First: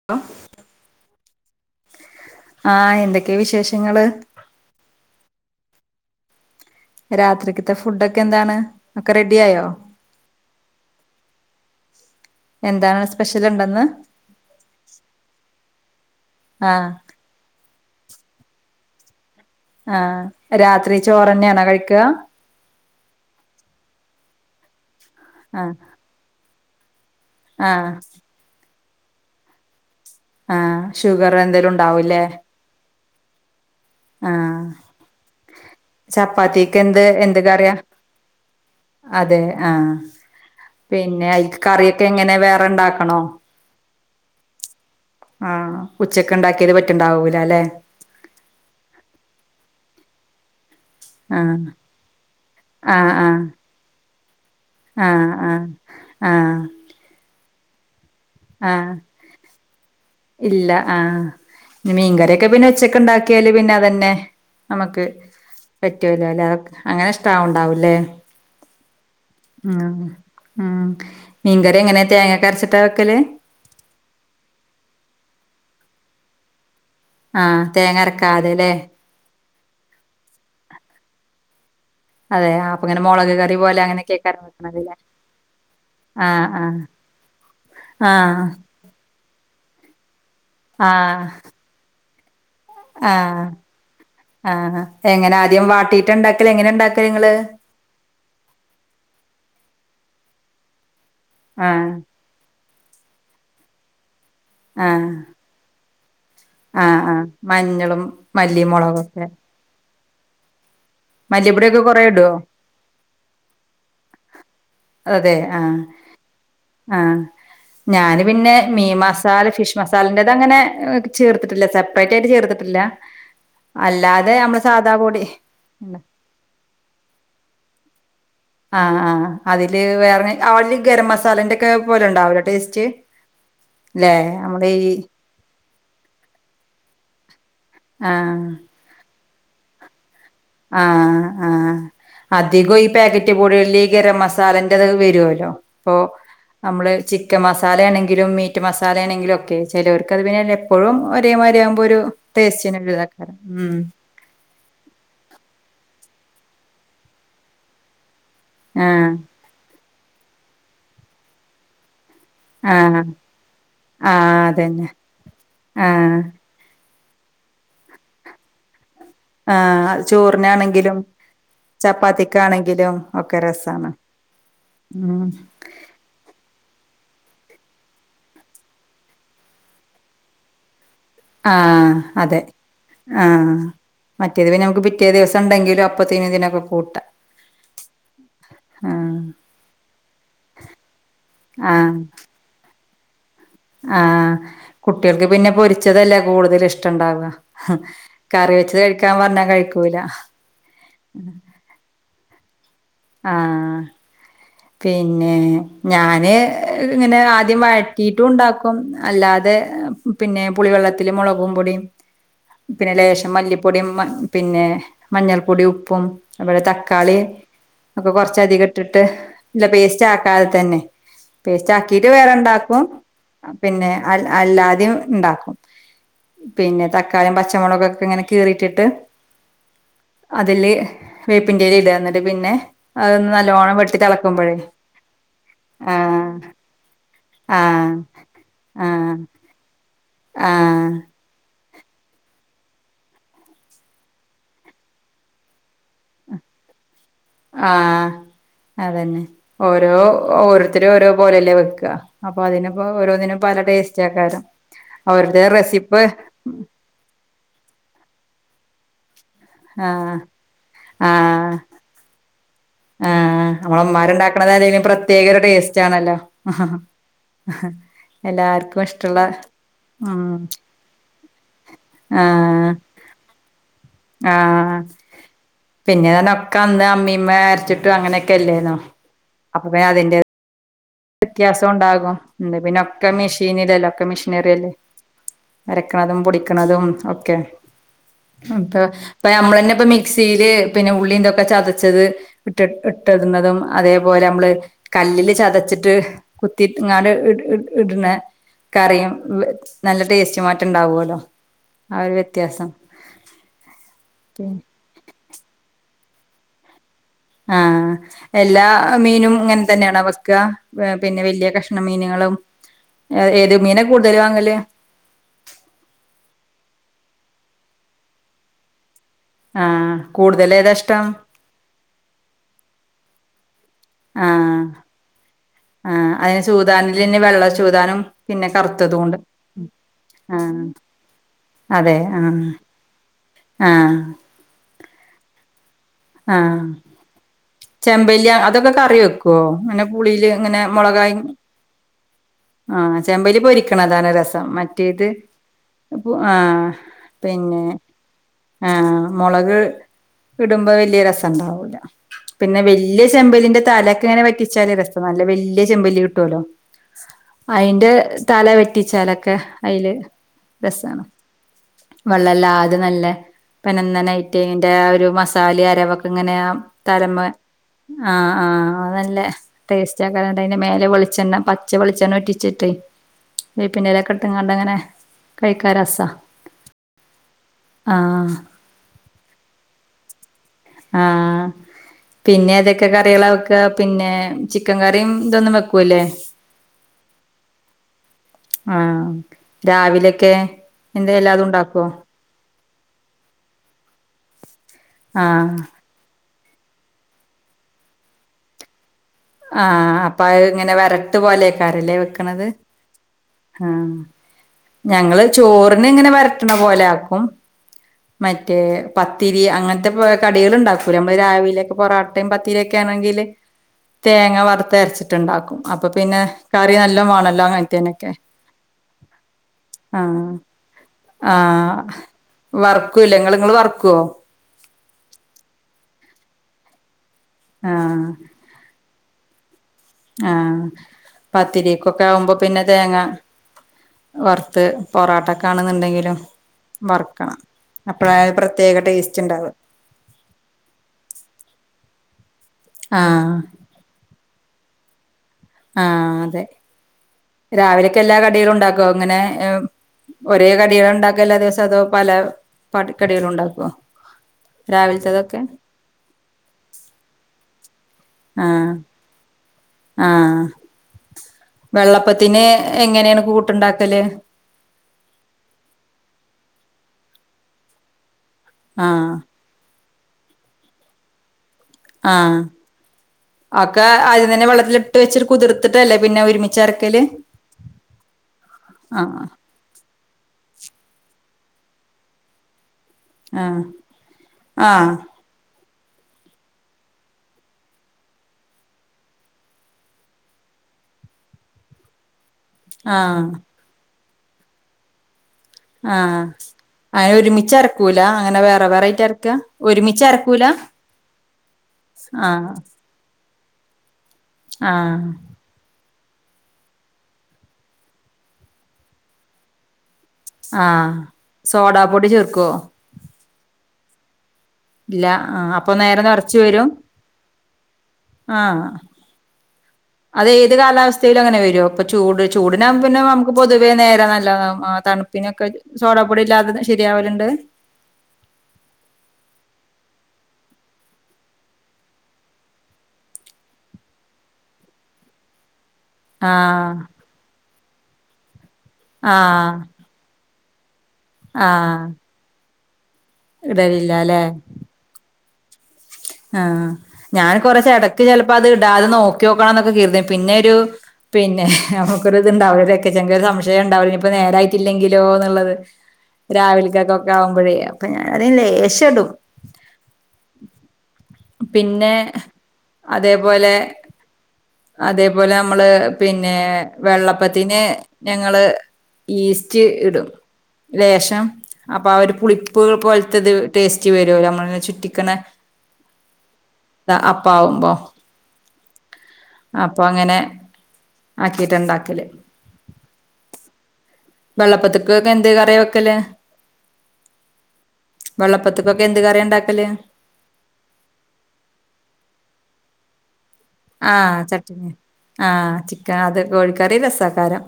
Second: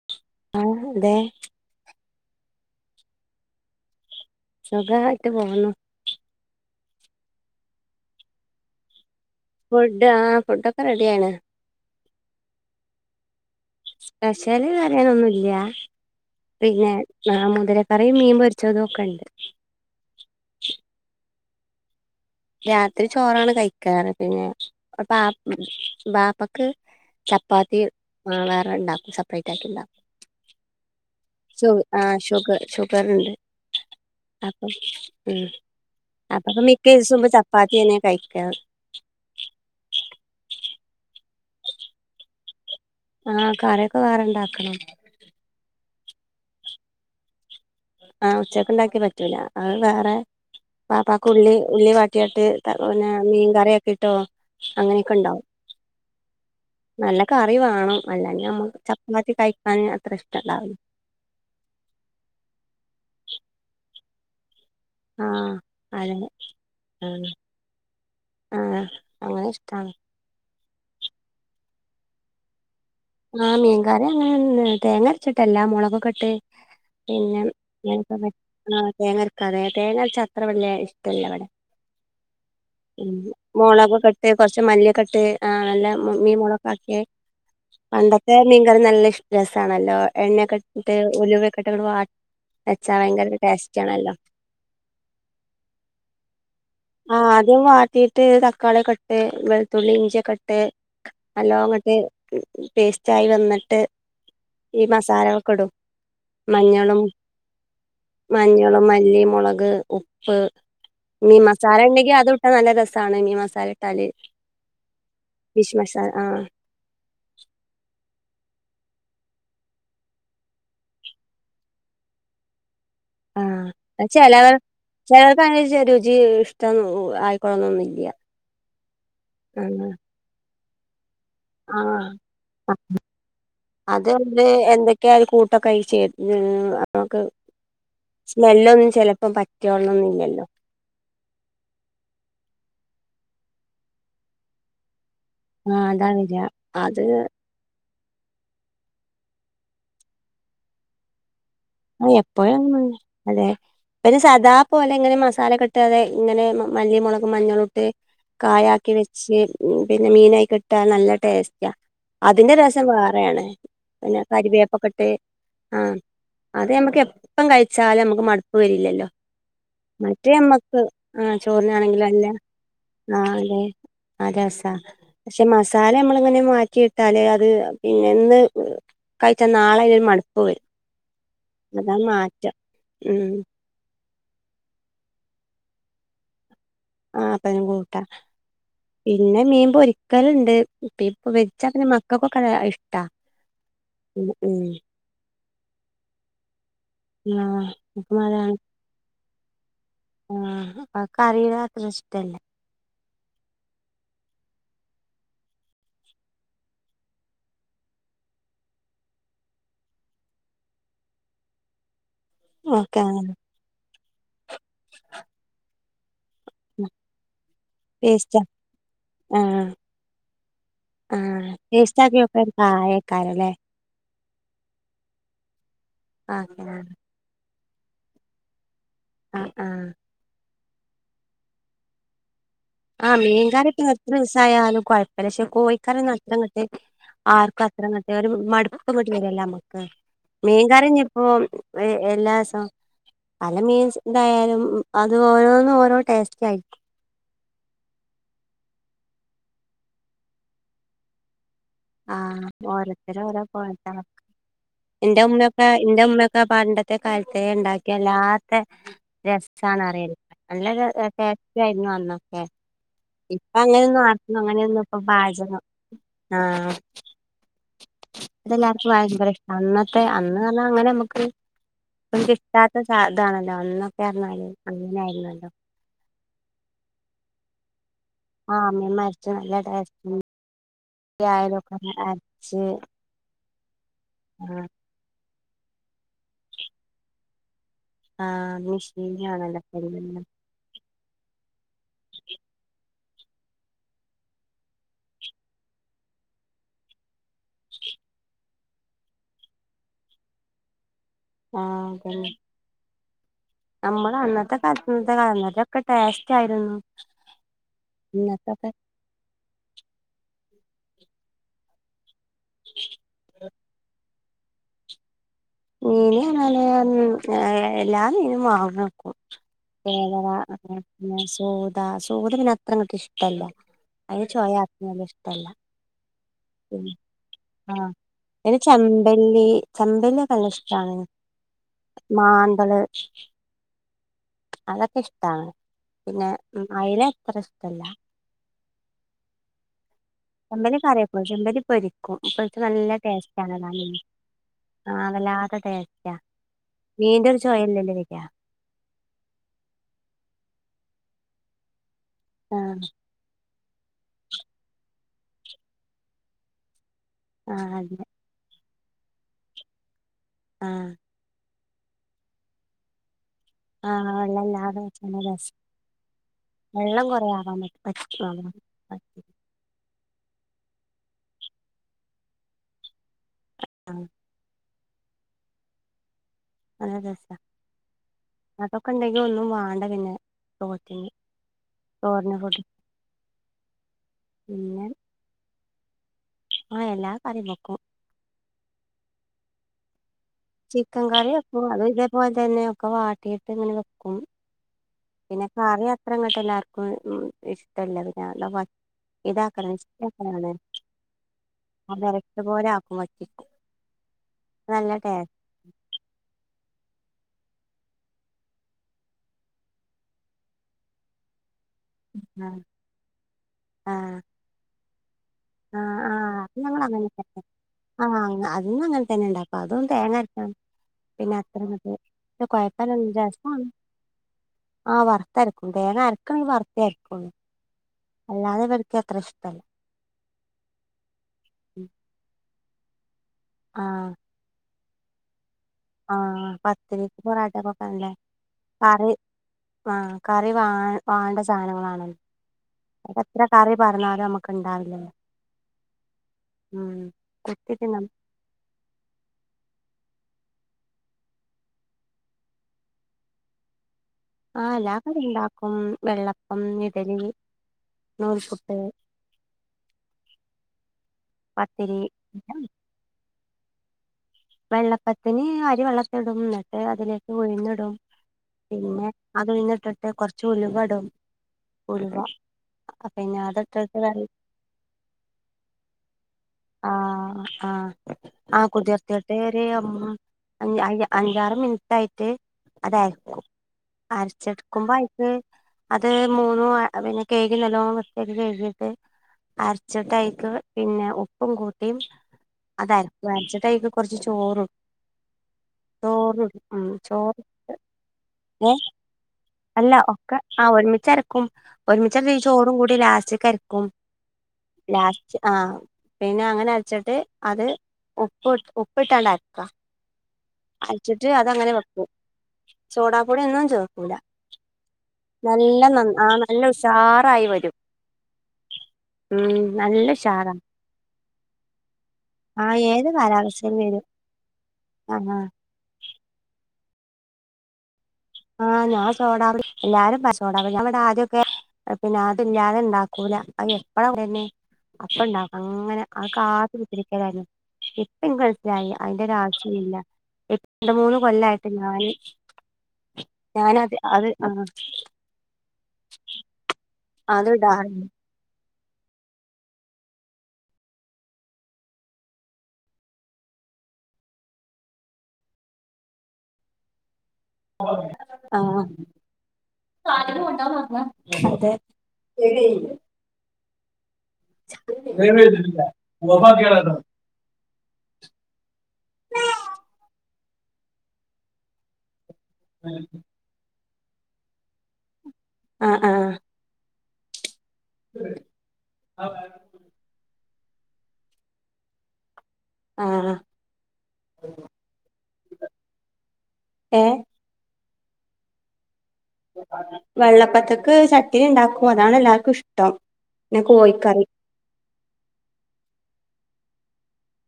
[unintelligible] തെ ആഹ് എന്തൊക്കെ വിശേഷങ്ങള്? സുഖായിട്ട് പോവുന്നു. രാത്രിക്കത്തെ ഫുഡൊക്കെ എന്താണ് ഒക്കെ റെഡി ആയോ? ഫുഡ് ആഹ് ഫുഡ് ഒക്കെ റെഡിയാണ്. എന്താണ് സ്പെഷ്യല് ഇണ്ടെന്ന് സ്പെഷ്യല് പറയാനൊന്നും ഇല്ല ആഹ് പിന്നെ ആഹ് മുതിരക്കറിം മീൻ പൊര്ച്ചതൊക്കെണ്ട്. ആഹ് രാത്രി ചോറന്നേണോ കഴിക്ക രാത്രി ചോറാണ് കഴിക്കാറ്. പിന്നെ ബാപ്പ ആഹ് ബാപ്പക്ക് ചപ്പാത്തി ആഹ് വേറെ ണ്ടാക്കും. സെപ്പ്റേറ്റ് ആക്കി ണ്ടാക്കും. ആഹ് ഷുഗർ എന്തേലും സു ആഹ് ഉണ്ടാവൂല്ലേ ഷുഗ ഷുഗറ്ണ്ട്. ആഹ് അപ്പൊ ഉം അപ്പൊ ഇപ്പൊ ചപ്പാത്തിക്ക് എന്ത് മിക്കേസും പ്പ എന്ത് കറിയാ ചപ്പാത്തിന്നെ കഴിക്ക അതെ ആഹ് പിന്നെ അയ്ക്ക് കറീക്കെ എങ്ങനെ വേറെ ണ്ടാക്കണോ? ആഹ് കറിയൊക്കെ വേറെണ്ടാക്കണം. ആഹ് ഉച്ചക്ക് ഇണ്ടാക്കിയത് പറ്റ്ണ്ടാവൂല ല്ലെ ആഹ് ഉച്ചക്ക് ഇണ്ടാക്കിയ പറ്റൂല അത് വേറെ ബാപ്പാക്ക് ഉള്ളി ആഹ് ഉള്ളി വാട്ടിയാട്ട് പിന്നെ ആഹ് ആഹ് മീൻകറിയൊക്കെ ഇട്ടോ അങ്ങനെക്കെ ആഹ് ണ്ടാവും. ആഹ് ആഹ് നല്ല കറി വാണം. അല്ലാഞ്ഞ നമ്മക്ക് ആഹ് ചപ്പാത്തി കഴിക്കാനാ ഇല്ല ആഹ് ഞ്ഞ്‌ മീൻകറിയൊക്കെ പിന്നെ ഉച്ചക്ക് ഇണ്ടാക്കിയാല് പിന്നെ അതന്നെ നമക്ക് ആഹ് അതെ പറ്റുല്ലല്ലോ അങ്ങനെ ആഹ് ഇഷ്ടാവ്ണ്ടാവ്ല്ലേ ആഹ് അങ്ങനെ ഇഷ്ടാണ് ഉം ഉം മീൻകറി എങ്ങനെ തേങ്ങ ഒക്കെ അര്ച്ചിട്ടാ വെക്കല് ആഹ് മീൻകറി അങ്ങനെ തേങ്ങ അര്ച്ചിട്ടല്ല മൊളകൊക്കെ ഇട്ട് പിന്നെ ആഹ് തേങ്ങ അരക്കാതെല്ലേ ആ തേങ്ങര്ക്കാതെ തേങ്ങര്ച്ച അത്ര വല്യ ഇഷ്ടല്ല വടെ അതെ അപ്പൊ ഇങ്ങനെ മുളക് കറി പോലെ മൊളകൊക്കെ ഇട്ട് അങ്ങനെയൊക്കെക്കാരം കൊർച്ച് വെക്കണത് മല്ലി ല്ലേ ഒക്കെട്ട് ആ നല്ല മീ ആഹ് മൊള [inaudible] ആഹ് പണ്ടത്തെ മീൻകറി നല്ല ഇഷ് രസാണല്ലോ ആഹ് എണ്ണയൊക്കെട്ട് ആഹ് ഉലുവൊക്കെ ഇട്ട് ങ്ങനെ വാ വെച്ചാ ഭയങ്കര ആഹ് ടേസ്റ്റാണല്ലോ ആഹ് അഹ് എങ്ങനെ ആദ്യം വാട്ടീട്ടാ ഇണ്ടാക്കല് എങ്ങനെ ഇണ്ടാക്ക ആഹ് അദ്യം വാട്ടീട്ട് തക്കാളിയൊക്കെ ഇട്ട് വെള്ത്തുള്ളി ഇഞ്ചിയൊക്കെ ഇട്ട് നല്ലോം ആഹ് ങ്ങട്ട് പേസ്റ്റ് ആയി വന്നിട്ട് ഈ ആഹ് മസാലളൊക്കെ ഇടും. മഞ്ഞളും ആഹ് ആഹ് മഞ്ഞളും മല്ലിയും മഞ്ഞളും, മല്ലി, മുളകൊക്കെ മൊളക്, ഉപ്പ് മീൻ മസാല മല്ലിപ്പൊടിയൊക്കെ കൊറേ ഉണ്ടെങ്കി ഇടോ അത് ഇട്ടാ നല്ല രസാണ് മീൻ മസാല ഇട്ടാല് അതെ ഫിഷ് ആഹ് മസാല ആഹ് ആഹ് ഞാന് പിന്നെ മീൻ മസാല ഫിഷ് മസാലന്റത് അങ്ങനെ ചേർത്ത്ട്ടില്ല. സെപ്പ്റേറ്റ് ആയിട്ട് ചേർത്തിട്ടില്ല ആഹ് ചെല അല്ലാതെ നമ്മള് സാധാ പൊടി ചേലോൽക്ക് അങ്ങനെ രുചി ഇഷ്ടം ആയിക്കൊള്ളണന്നും ഇല്ല ആഹ് ആഹ് അതില് വേറെ [unintelligible] ഗരം മസ മസാലന്റെ ഒക്കെ പോലെ ആഹ് ഉണ്ടാവില്ലേ ടേസ്റ്റ് അല്ലേ നമ്മടെ ഈ [unintelligible] നമക്ക് ആഹ് സ്മെല്ലൊന്നും ചിലപ്പോ പറ്റി യോളണം എന്നില്ലല്ലോ ആഹ്‌ ആഹ്‌ അധികം ഈ പാക്കറ്റ് പൊടികളില് ഗരം മസാലന്റെത് വരുവല്ലോ ആഹ് ഇപ്പോ അതാ വരാ നമ്മള് അത് ചിക്കൻ മസ മസാലയാണെങ്കിലും മീറ്റ് മസാല ആണെങ്കിലും ഒക്കെ ചിലർക്ക് അത് പിന്നെ എപ്പോഴും ഒരേമാതിരിയാകുമ്പോൾ ഒരു ആ ടേസ്റ്റിനു എപ്പോഴൊന്നും ഒരു ഇതല്ലേ അതെ പിന്നെ സദാ പോലെ ഇങ്ങനെ മസാലൊക്കെ കിട്ടാതെ ഇങ്ങനെ മല്ലിയും മുളകും മഞ്ഞളും ഇട്ട് കായാക്കി ആഹ് വെച്ച് പിന്നെ മീനായി കിട്ടാ നല്ല ടേസ്റ്റാ അതിന്റെ രസം ആഹ് വേറെയാണ് പിന്നെ ആഹ് അതന്നെ കറിവേപ്പൊക്കെ ഇട്ട് ആഹ ആഹ് അത് നമ്മക്ക് എപ്പം കഴിച്ചാലും നമ്മുക്ക് മടുപ്പ് വരില്ലല്ലോ ആഹ് മറ്റേ നമ്മക്ക് ചോറിനാണെങ്കിലും ആ ചോറിനാണെങ്കിലും അല്ല ചപ്പാത്തിക്കാണെങ്കിലും ആഹ്‌ ഒക്കെ അല്ലെ രസാണ് ആഹ്‌ രസ ഉം പക്ഷെ മസാ സാല നമ്മളിങ്ങനെ മാറ്റിയിട്ടാൽ അത് പിന്നെന്ന് കഴിച്ചാൽ നാളെ അതിനൊരു മടുപ്പ് വരും അതാ ആഹ് അതെ മാറ്റം ഉം ആഹ് മറ്റേത് നമുക്ക് പിറ്റേ ദിവസം ഉണ്ടെങ്കിൽ അപ്പത്തിനതിനൊക്കെ കു ആഹ് അപ്പഴും കൂട്ട ആഹ് പിന്നെ മീൻ പൊരിക്കലുണ്ട് ഇപ്പ ഇപ്പൊ വെച്ചെ ആഹ് മക്കക്കെ അതാ ഇഷ്ടം ആഹ് കുട്ടികൾക്ക് പിന്നെ പൊരിച്ചതല്ലേ കൂടുതൽ ഇഷ്ടണ്ടാവുക ആഹ് അപ്പം അതാണ് കറി വെച്ചത് കഴിക്കാൻ പറഞ്ഞാ കഴിക്കൂല ആഹ് കറീ ആർക്കും അത്ര ഇഷ്ടല്ല ആഹ് പിന്നെ ഞാന് ഇങ്ങനെ ആദ്യം വഴറ്റിട്ടും ഉണ്ടാക്കും അല്ലാതെ പിന്നെ പുളിവെള്ളത്തില് മുളകും പൊടിയും പിന്നെ ഓക്കെ ലേശം ആഹ് മല്ലിപ്പൊടിയും മ പിന്നെ മഞ്ഞൾപ്പൊടി ഉപ്പും അവിടെ തക്കാളി ഒക്കെ പേസ്റ്റ് കൊറച്ചധികം ഇട്ടിട്ട് ഇല്ല ആഹ് പേസ്റ്റ് ആക്കാതെ തന്നെ ആഹ് പേസ്റ്റ് ആക്കിട്ട് ആക്കി വെക്കാൻ വേറെണ്ടാക്കും കായക്കാരല്ലേ പിന്നെ അ അല്ലാതെ ഉണ്ടാക്കും ആഹ് പിന്നെ ആഹ് ത കാര്യം പച്ചമുളകൊക്കെ ഇങ്ങനെ കിറിട്ടിട്ട് ആഹ് ആഹ് അതില് വേപ്പിന്റെ ഇടുക പിന്നെ അതൊന്ന് നല്ലോണ്ണം വെട്ടി തിള ഏതാലും കുഴപ്പില്ല കോഴിക്കാരൊന്നും അത്ര അങ്ങട്ടെ ആർക്കും അത്ര ആഹ് അങ്ങട്ടെ ഒരു മടുപ്പ് ആഹ് [unintelligible] [unintelligible] മീൻ ആഹ് കറിനിപ്പോ എല്ലാ ദിവസം പല മീൻസ് എന്തായാലും അത് ഓരോന്നും ഓരോ ടേസ്റ്റ ആയിട്ടും ആഹ് അത് തന്നെ ഓരോ ഓരോരുത്തരും ഓരോ പോലല്ലേ വെ ക്കണ അപ്പൊ ആഹ് അതിപ്പോ ഓരോരുത്തര് ഓരോന്നിനും ഓരോ പല ടേസ്റ്റ കോലത്താണ് ആക്കാരും എന്റെ ഉമ്മയൊക്കെ എന്റെ ഉമ്മയൊക്കെ പാണ്ടത്തെ കാലത്ത ഉണ്ടാക്കിയ അല്ലാത്ത ര സാ ആഹ് അറിയല്ല നല്ല ആഹ് ടസ്റ്റ് ആയിരുന്നു അന്നൊക്കെ ആഹ് ഇപ്പൊ അങ്ങനെയൊന്നും ആർക്കും നമ്മളമാരുണ്ടാക്കണ അല്ലേലും അങ്ങനെയൊന്നും ഇപ്പൊ പ്രത്യേക ഒരു പാചകം ടേസ്റ്റ് ആണല്ലോ ആഹ് അതെല്ലാർക്കും ഭയങ്ക ഇഷ്ട അന്നത്തെ ഉം അന്ന് പറഞ്ഞാൽ അങ്ങനെ നമുക്ക് ഒന്നും ആഹ് കിട്ടാത്ത അതാണല്ലോ അന്നൊക്കെ പറഞ്ഞാല് കുഞ്ഞാരുന്നല്ലോ പിന്നെതന്ന ഒക്കെ അന്ന് അമ്മീമ്മ അരച്ചിട്ടും ആഹ് അങ്ങനെയൊക്കെല്ലേന്നോ അമ്മീമ്മ അരച്ച നല്ല അപ്പൊ അതിന്റെ ടേസ്റ്റ് വ്യത്യാസം അയലൊക്കെ ഉണ്ടാകും അരച്ച് പിന്നെ ഒക്കെ മെഷീനിലല്ലേ ഒക്കെ ആഹ് മെഷീനറിയല്ലേ അരക്കണതും പൊടിക്കണതും ഒക്കെ ആഹ് ഇപ്പ നമ്മള് മെഷീനിലാണല്ലോ തന്നെ ഇപ്പ മിക്സിയില് പിന്നെ ഉള്ളീന്തൊക്കെ ചത ട്ടതും ഇട്ട ഇട്ടതും അതേപോലെ നമ്മള് കല്ലില് ചതച്ച് ട്ട് കുത്തി ഇങ്ങ ഇട് ഇട് ഇട് ഇടുന്ന കറിയും നല്ല ടേസ്റ്റുമായിട്ട് ഉണ്ടാവല്ലോ ആ തന്നെ അമ്മളെ അന്നത്തെ കാ [unintelligible] ഒക്കെ ടേസ്റ്റ് ആയിരുന്നു ആ എല്ലാ ഇന്നത്തൊക്കെ മീനും ഇങ്ങൻ തന്നെണോ വെക്ക പിന്നെ വല്യ കഷ്ണം മീനുകളും ഏ ഏത് മീന കൂടുതല് വാങ്ങല് മീന് പർഞ്ഞാല് എല്ലാ മീനും വാങ്ങക്കും ആഹ് കൂടുതല് ഏതാ ഇഷ്ടം സൂദ സൂദ പിന്നെ അത്രങ്ങട്ട് ഇഷ്ടല്ല അഴിന് ചോയാ [unintelligible] ഇഷ്ടല്ല ആ അഴിന് സൂതാൻലന്നെ വെള്ള ആഹ് ചൂതാനും പിന്നെ കറുത്തതുണ്ട് ചെമ്പല്ലി ചെമ്പല്ലി ഒക്കെ നല്ല ആഹ് ഇഷ്ടാണ് അതെ ആഹ് മാന്തള് ആഹ് അതൊക്കെ ഇഷ്ടാണ് പിന്നെ അയല അത്ര ഇഷ്ടല്ല വല്യ അതൊക്കെ കറി വെക്കൊ അങ്ങനെ പുളില് ഇങ്ങനെ ചെമ്പല്ലി കറി മൊളകായി വെക്കും ചെമ്പല്ലി പൊരിക്കും പൊരിച്ച ആ നല്ല ചെമ്പല്ലി ടേസ്റ്റ് ആണല്ലോ ആ മീൻ പൊരിക്ക്ണതാണ് രസം മറ്റേത് പു ആഹ് മീന്റന്നും ചോയല്ലല്ലേ വര ആ മൊളക് ഇടുമ്പോ വല്യ രസണ്ടാവൂല പിന്നെ ആഹ് വല്യ ചെമ്പല്ലിന്റെ താലൊക്കെ ഇങ്ങനെ വറ്റിച്ചാല് രസ നല്ല വല്ല്യ ചെമ്പല്ലി കിട്ടൊലൊ ആഹ് അയിന്റെ അതെ തല വെറ്റിച്ചാലൊക്കെ അഴില് ആഹ് രസാണ് വെള്ളല്ലാത നല്ല ആഹ് പെനെന്നനായിട്ട് അയിന്റെ വെള്ളല്ലാതെ ആ ഒരു വെച്ചാണ് രസം മസാലി അരവൊക്കെ ഇങ്ങനെ ആ വെള്ളം തലമ കൊറേ ആവാൻ ആ ആ പറ്റും അത് പറ്റും നല്ലേ ടേസ്റ്റ് ആകാരം ന്നട്ട് അയിന്റെ മേലെ വെളിച്ചെണ്ണ പച്ച വെളിച്ചെണ്ണ ഉറ്റിച്ചിട്ട് പിന്നെ ആഹ് ട്ട്ങ്ങാണ്ടങ്ങനെ കഴിക്കാ രസ നല്ല ടെസ്റ്റാ ആഹ് അതൊക്കെ ഇണ്ടെങ്കി ഒന്നും വാണ്ട പിന്നെ ആ ചോറ്റിന് ചോറിന് പിന്നെ കൂട്ടി ഏതെക്കെ കറികളാ വെക്ക പിന്നെ ചിക്കൻ കറിം ഇതൊന്നും വെക്കൂലെ ആ എല്ലാ കറിം വെക്കും ആ രാവിലെക്കെ ചിക്കൻ കറി വെക്കും അതും ഇതേപോൽ തന്നെ ഒക്കെ വാട്ടിയിട്ട് ഇങ്ങനെ വെക്കും പിന്നെ ആഹ് കറി അത്ര ഇങ്ങട്ട് എല്ലാർക്കും ഇഷ്ടല്ല പിന്നെ ആ ഇതാക്കണം അപ്പ അഹ് ഇഷ്ടാക്കലാണ് ഇങ്ങനെ വരട്ട് പോലെക്കാര ല്ലേ വെക്ക്ണത് ലാക്കും വറ്റിക്കും ആ നല്ല ഞങ്ങള് ടേസ്റ്റ് ചോറ്ന് ഇങ്ങനെ വര്ട്ട്ണ പോലെ ആക്കും മറ്റേ പത്തിരി അങ്ങൻ ത്തെ കടികള് ഇണ്ടാക്കൂലെ നമ്മള് രാവിലെക്കെ പൊറോട്ടിം ആഹ് പത്തിരിയൊക്കെ ആണെങ്കില് ആഹ് തേങ്ങ വറുത്ത അരച്ട്ട്ണ്ടാക്കും അപ്പൊ ആഹ് പിന്നെ ആഹ് അത് കറി ഞങ്ങള് അങ്ങനെ നല്ലോം തന്നെ വാണല്ലോ അങ്ങൻത്തേനൊക്കെ ആഹ് അതിനും അങ്ങനെ തന്നെ ഇണ്ടാക്കും അതും ആ തേങ്ങ ആ കൊയപ്പല്ല [unintelligible] ആ വർ ത്തര്ക്കും തേങ്ങ അര്ക്കാണെങ്കി വർത്തെ അര്ക്കൊള്ളു ആഹ് അല്ലാതെ ഇവര്ക്ക് അത്ര ഇഷ്ടല്ല ആ പത്തിരിക്കൊക്കെ ആവുമ്പോ പിന്നെ തേങ്ങ ആ വർത്ത് പൊറാട്ടക്കാണ്ന്ന് ണ്ടെ ആ പത്തിരിക്ക് പൊറാട്ടക്കൊക്കല്ലേ അപ്പഴാ ഒരു പ്രത്യേക കറി ടേസ്റ്റ് ഉണ്ടാവുക ആ കറി വാ വാണ്ട സാനങ്ങളാണ് അയ്ക്ക് ആഹ് എത്ര കറി പാർന്നാലും നമുക്ക്ണ്ടാവില്ലല്ലോ ആ അതെ. കുത്തി രാവിലെക്ക് തിന്നാൻ എല്ലാ കടികളും ഇണ്ടാക്കോ ഇങ്ങനെ ഒരേ കടികള്ണ്ടാക്ക എല്ലാ ദിവസവും അതോ പല പട് കടികളുണ്ടാക്കോ ആഹ് എല്ലാ കടിണ്ടാക്കും വെള്ളപ്പം, ഇഡലി ആഹ് നൂൽപുട്ട് ആഹ് പത്തിരി വെള്ളപ്പത്തിന് എങ്ങനെണ് കൂട്ട്ണ്ടാക്കല്? വെള്ളപ്പത്തിന് അരി വെള്ളത്തിടുംന്നട്ട് അതിലേക്ക് ഉഴ്ന്ന്ടും പിന്നെ ആഹ് അത് പിന്നെട്ടിട്ട് കൊർച്ച് ഉലുവ ടും ആഹ് പിന്നെ ഒക്കെ അതിട്ടിട്ട് ആദ്യം തന്നെ വെള്ളത്തിലിട്ട് വെച്ചിട്ട് കുതിർത്തിട്ടല്ലേ പിന്നെ ഒര്മി ആഹ് ആഹ് ആഹ് കുതിർത്ത്യാട്ട് ഏഹ് എം അയ് അഞ്ചാറ് മിൻറ്റായിട്ട് അതാര്ക്കും ആഹ് ആഹ് അരച്ചെട്ക്കുമ്പയ്ക്ക് അത് മൂന്നു എഹ് പിന്നെ കഴ്കി നല്ലോം വൃത്ത്യാക്കി കഴ്കിട്ട് അരച്ട്ടയ്ക്ക് പിന്നെ ഉ പ്പും കുട്ടി ആഹ് അതരക അര്ച്ചിട്ടയ്ക്ക് കൊർച്ച് ചോറ് [inaudible] ആഹ് അങ്ങനെ ഒരുമിച്ചരക്കൂല അങ്ങനെ വേറെ ഏ വേറായിട്ടരക്ക ഒരുമിച്ചരക്കൂല? ക്കും ഒരുമിച്ചണ്ട് ഈ ആഹ് ചോറും കൂടി ലാസ്റ്റ് കരക്കും ആഹ് ലാസ്റ്റ് ആഹ് പിന്നെ അങ്ങനെ അരച്ചിട്ട് അത് ഉപ്പ് ഉപ്പിട്ടാണ്ടരക്ക ആഹ് അര്ച്ചിട്ട് അതങ്ങനെ സോഡാപ്പൊടി വെക്കും ചേർക്കോ സോടാപ്പൊടിയൊന്നും ചേർക്കൂല. ഇല്ല ആഹ് അപ്പൊ നല്ല നേരെ നന്ന നെറച്ച് ആഹ് നല്ല വരും ഉഷാറായി വരും. ആഹ് ഉം നല്ല ഷാ [unintelligible] ത്തേലങ്ങനെ വെരോ ഇപ്പൊ ചൂട് ചൂട്നാവുമ്പോ പിന്നെ ഏത് നമക്ക് പൊതുവേ കാലാവസ്ഥയിൽ വരും നേരെ നല്ലത ആ ആഹ് തണ്പ്പിനൊക്കെ സോഡപ്പൊടില്ലാതെന്നെ ശെര്യാവല്ണ്ട്. ആഹ് ഞാൻ സോഡാ പൊടി എല്ലാരും പറിം സോഡാ പൊടി ഞാംവടെ ആദ്യൊക്കെ പിന്നെ അതില്ലാതെ ണ്ടാക്കൂല അത് എപ്പഴ പറിണെ അപ്പ ണ്ടാക്കും അങ്ങനെ അത് കാത്ത് ആഹ് കുത്തർക്കലേനു ഇപ്പൻക്ക് മൻസ്സിലായി ആഹ് അയ്ൻ്റെരാവശ്യൂല്ല ഇ രണ്ട് മൂന്ന് കൊല്ലായിട്ട് ആഹ് ഞാന് ഞാനത് ഇടലില്ലാല്ലേ അത് ആഹ് ആഹ് ഞാൻ അത്ടാ കുറച്ചെടക്ക് ചെലപ്പത് ടാതെ നോക്ക്യോക്കണംന്നൊക്കെ കെര്തീണ് പിന്നെരു പിന്നെ നമുക്കൊര്ത്ണ്ടാവുലെ ഒരെക്കെച്ചെങ്കരു സംശയണ്ടാവൂല്ല ഇഞ്പ്പോ നേരായിട്ടില്ലെങ്കിലോ ന്ന്ള്ളത് രാവിൽക്കൊക്കാവുമ്പഴേ അപ്പൊ ഞാനതി ആഹ് ലേശടും അതെ തേപോലെ അതേപോലെ നമ്മള് പിന്നെ വെള്ള അപ്പത്തിന് ഞങ്ങള് ഈസ്റ്റ് ഇടും ലേശം അപ്പാ ഒര് പുളി പ്പ് പോൽത്തത് ടേസ്റ്റ് വെരോലോ നമ്മള് ചുറ്റിക്ക്ണെ ആഹ് ആഹ് താ അപ്പാവുമ്പോ ആ അപ്പോ ങ്ങനെ ആക്കിട്ടാണ്ടാക്കല്. ആഹ് വെള്ളപ്പത്ത് ക്കെന്തേ കറ്യാ വെക്കല്. ഏഹ് വെള്ളപ്പത്ത്ക്കൊക്കെ എന്ത് കറ്യാ ണ്ടാക്കല്. വെള്ളപ്പത്ത്ക്ക് ചട്ടിണി ണ്ടാക്കും അതാണ് എല്ലാർക്കുഷ്ടം. ആഹ് ചട്ടിണി ആഹ് ചിക്കൻ അത് കോഴിക്കറിം രസേക്കാരം.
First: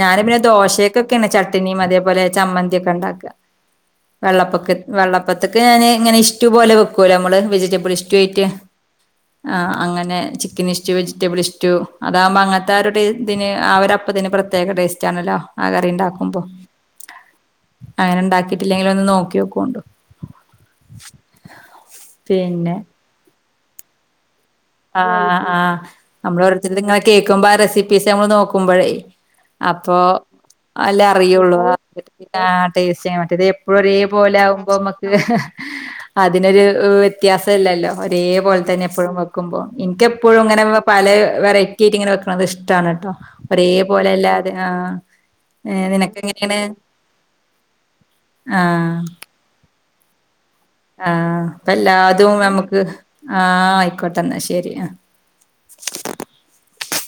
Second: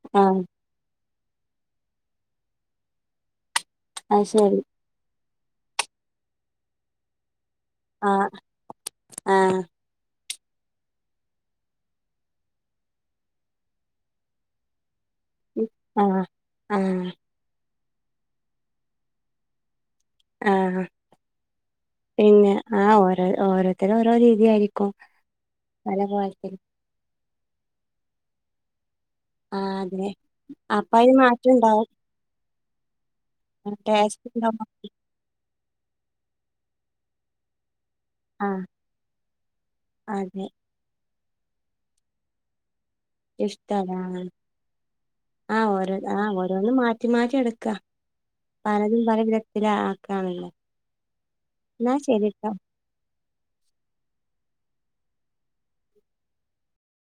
ഞാന് പിന്നെ ആഹ് ദോശെക്കൊക്കെണ് ചട്ടിണിം അതേപോലെ ചമ്മന്ത്യൊക്കെണ്ടാക്ക. അത് ശരി വെള്ളപ്പൊക്ക വെള്ളപ്പത്ത്ക്ക് ഞാന് ഇങ്ങനെ ഇഷ്ടി പോലെ വെക്കൊല്ലോ അമ്മള് വെജിറ്റബിൾ ആഹ് ഇഷ്ട്ട്യായിട്ട്. ആഹ് അങ്ങനെ ചി ക്കനിഷ്റ്റു വെജിറ്റബിൾ ഇഷ്റ്റു അതാവുമ്പോ അങ്ങൻത്താ ഒരു ടേ ഇതിന് ആ ഒരപ്പത്തിന് പ്രത്യേക ടേസ്റ്റാണല്ലോ. ആ ആഹ് കറിണ്ടാക്കുമ്പോ ആഹ് അങ്ങനെണ്ടാക്കിട്ടില്ലെങ്കില് ഒന്ന് നോക്ക്യോക്കോണ്ടു. ആഹ പിന്നെ. ആ ഓരോ ഓരോരുത്തര ഓരോ രീതിയയിരിക്കും. ആഹ ആ നമ്മള് ഓരോരിത്തരുത് ഇങ്ങനെ കേൾക്കുമ്പോ ആ റെസിപ്പീസ് നമ്മൾ നോക്കുമ്പോഴേ. ആഹ് അപ്പൊ അതെ അപ്പൊ അല്ല അയിന് മാറ്റം അറിയുള്ളു ഇണ്ടാവും ആ ടേസ്റ്റ് ചെയ്യാൻ പറ്റിയത്. ഇപ്പോഴ ഒരേ ടേസ്റ്റ് ഇണ്ടാവും പോലൊവുമ്പോ അതിനൊരു വ്യത്യാസം ഇല്ലല്ലോ ഒരേ പോലെ ആഹ് തന്നെ എപ്പോഴും വകും. അപ്പൊ എനിക്കെപ്പോഴും അതെ ഇങ്ങനെ പല വെറൈറ്റിയിട്ട് ഇങ്ങനെ വെക്കണുന്നത് ഇഷ്ടമാണ്. കേട്ടോ? ഒരേ ഇഷ്ടണ് പോലെ അല്ലാതെ ആഹ് ആഹ ഏഹ് ഓരോ നിനക്ക് ആഹ എങ്ങനെയാണ് ഓരോന്നും മാറ്റി മാറ്റി എടുക്ക. ആഹ് പലതും പല വിധത്തില ആക്കാണല്ലേ? ആഹ അപ്പ എല്ലാ അതും നമക്ക് ആഹ ആയിക്കോട്ടെന്നെ ശെരി. ആ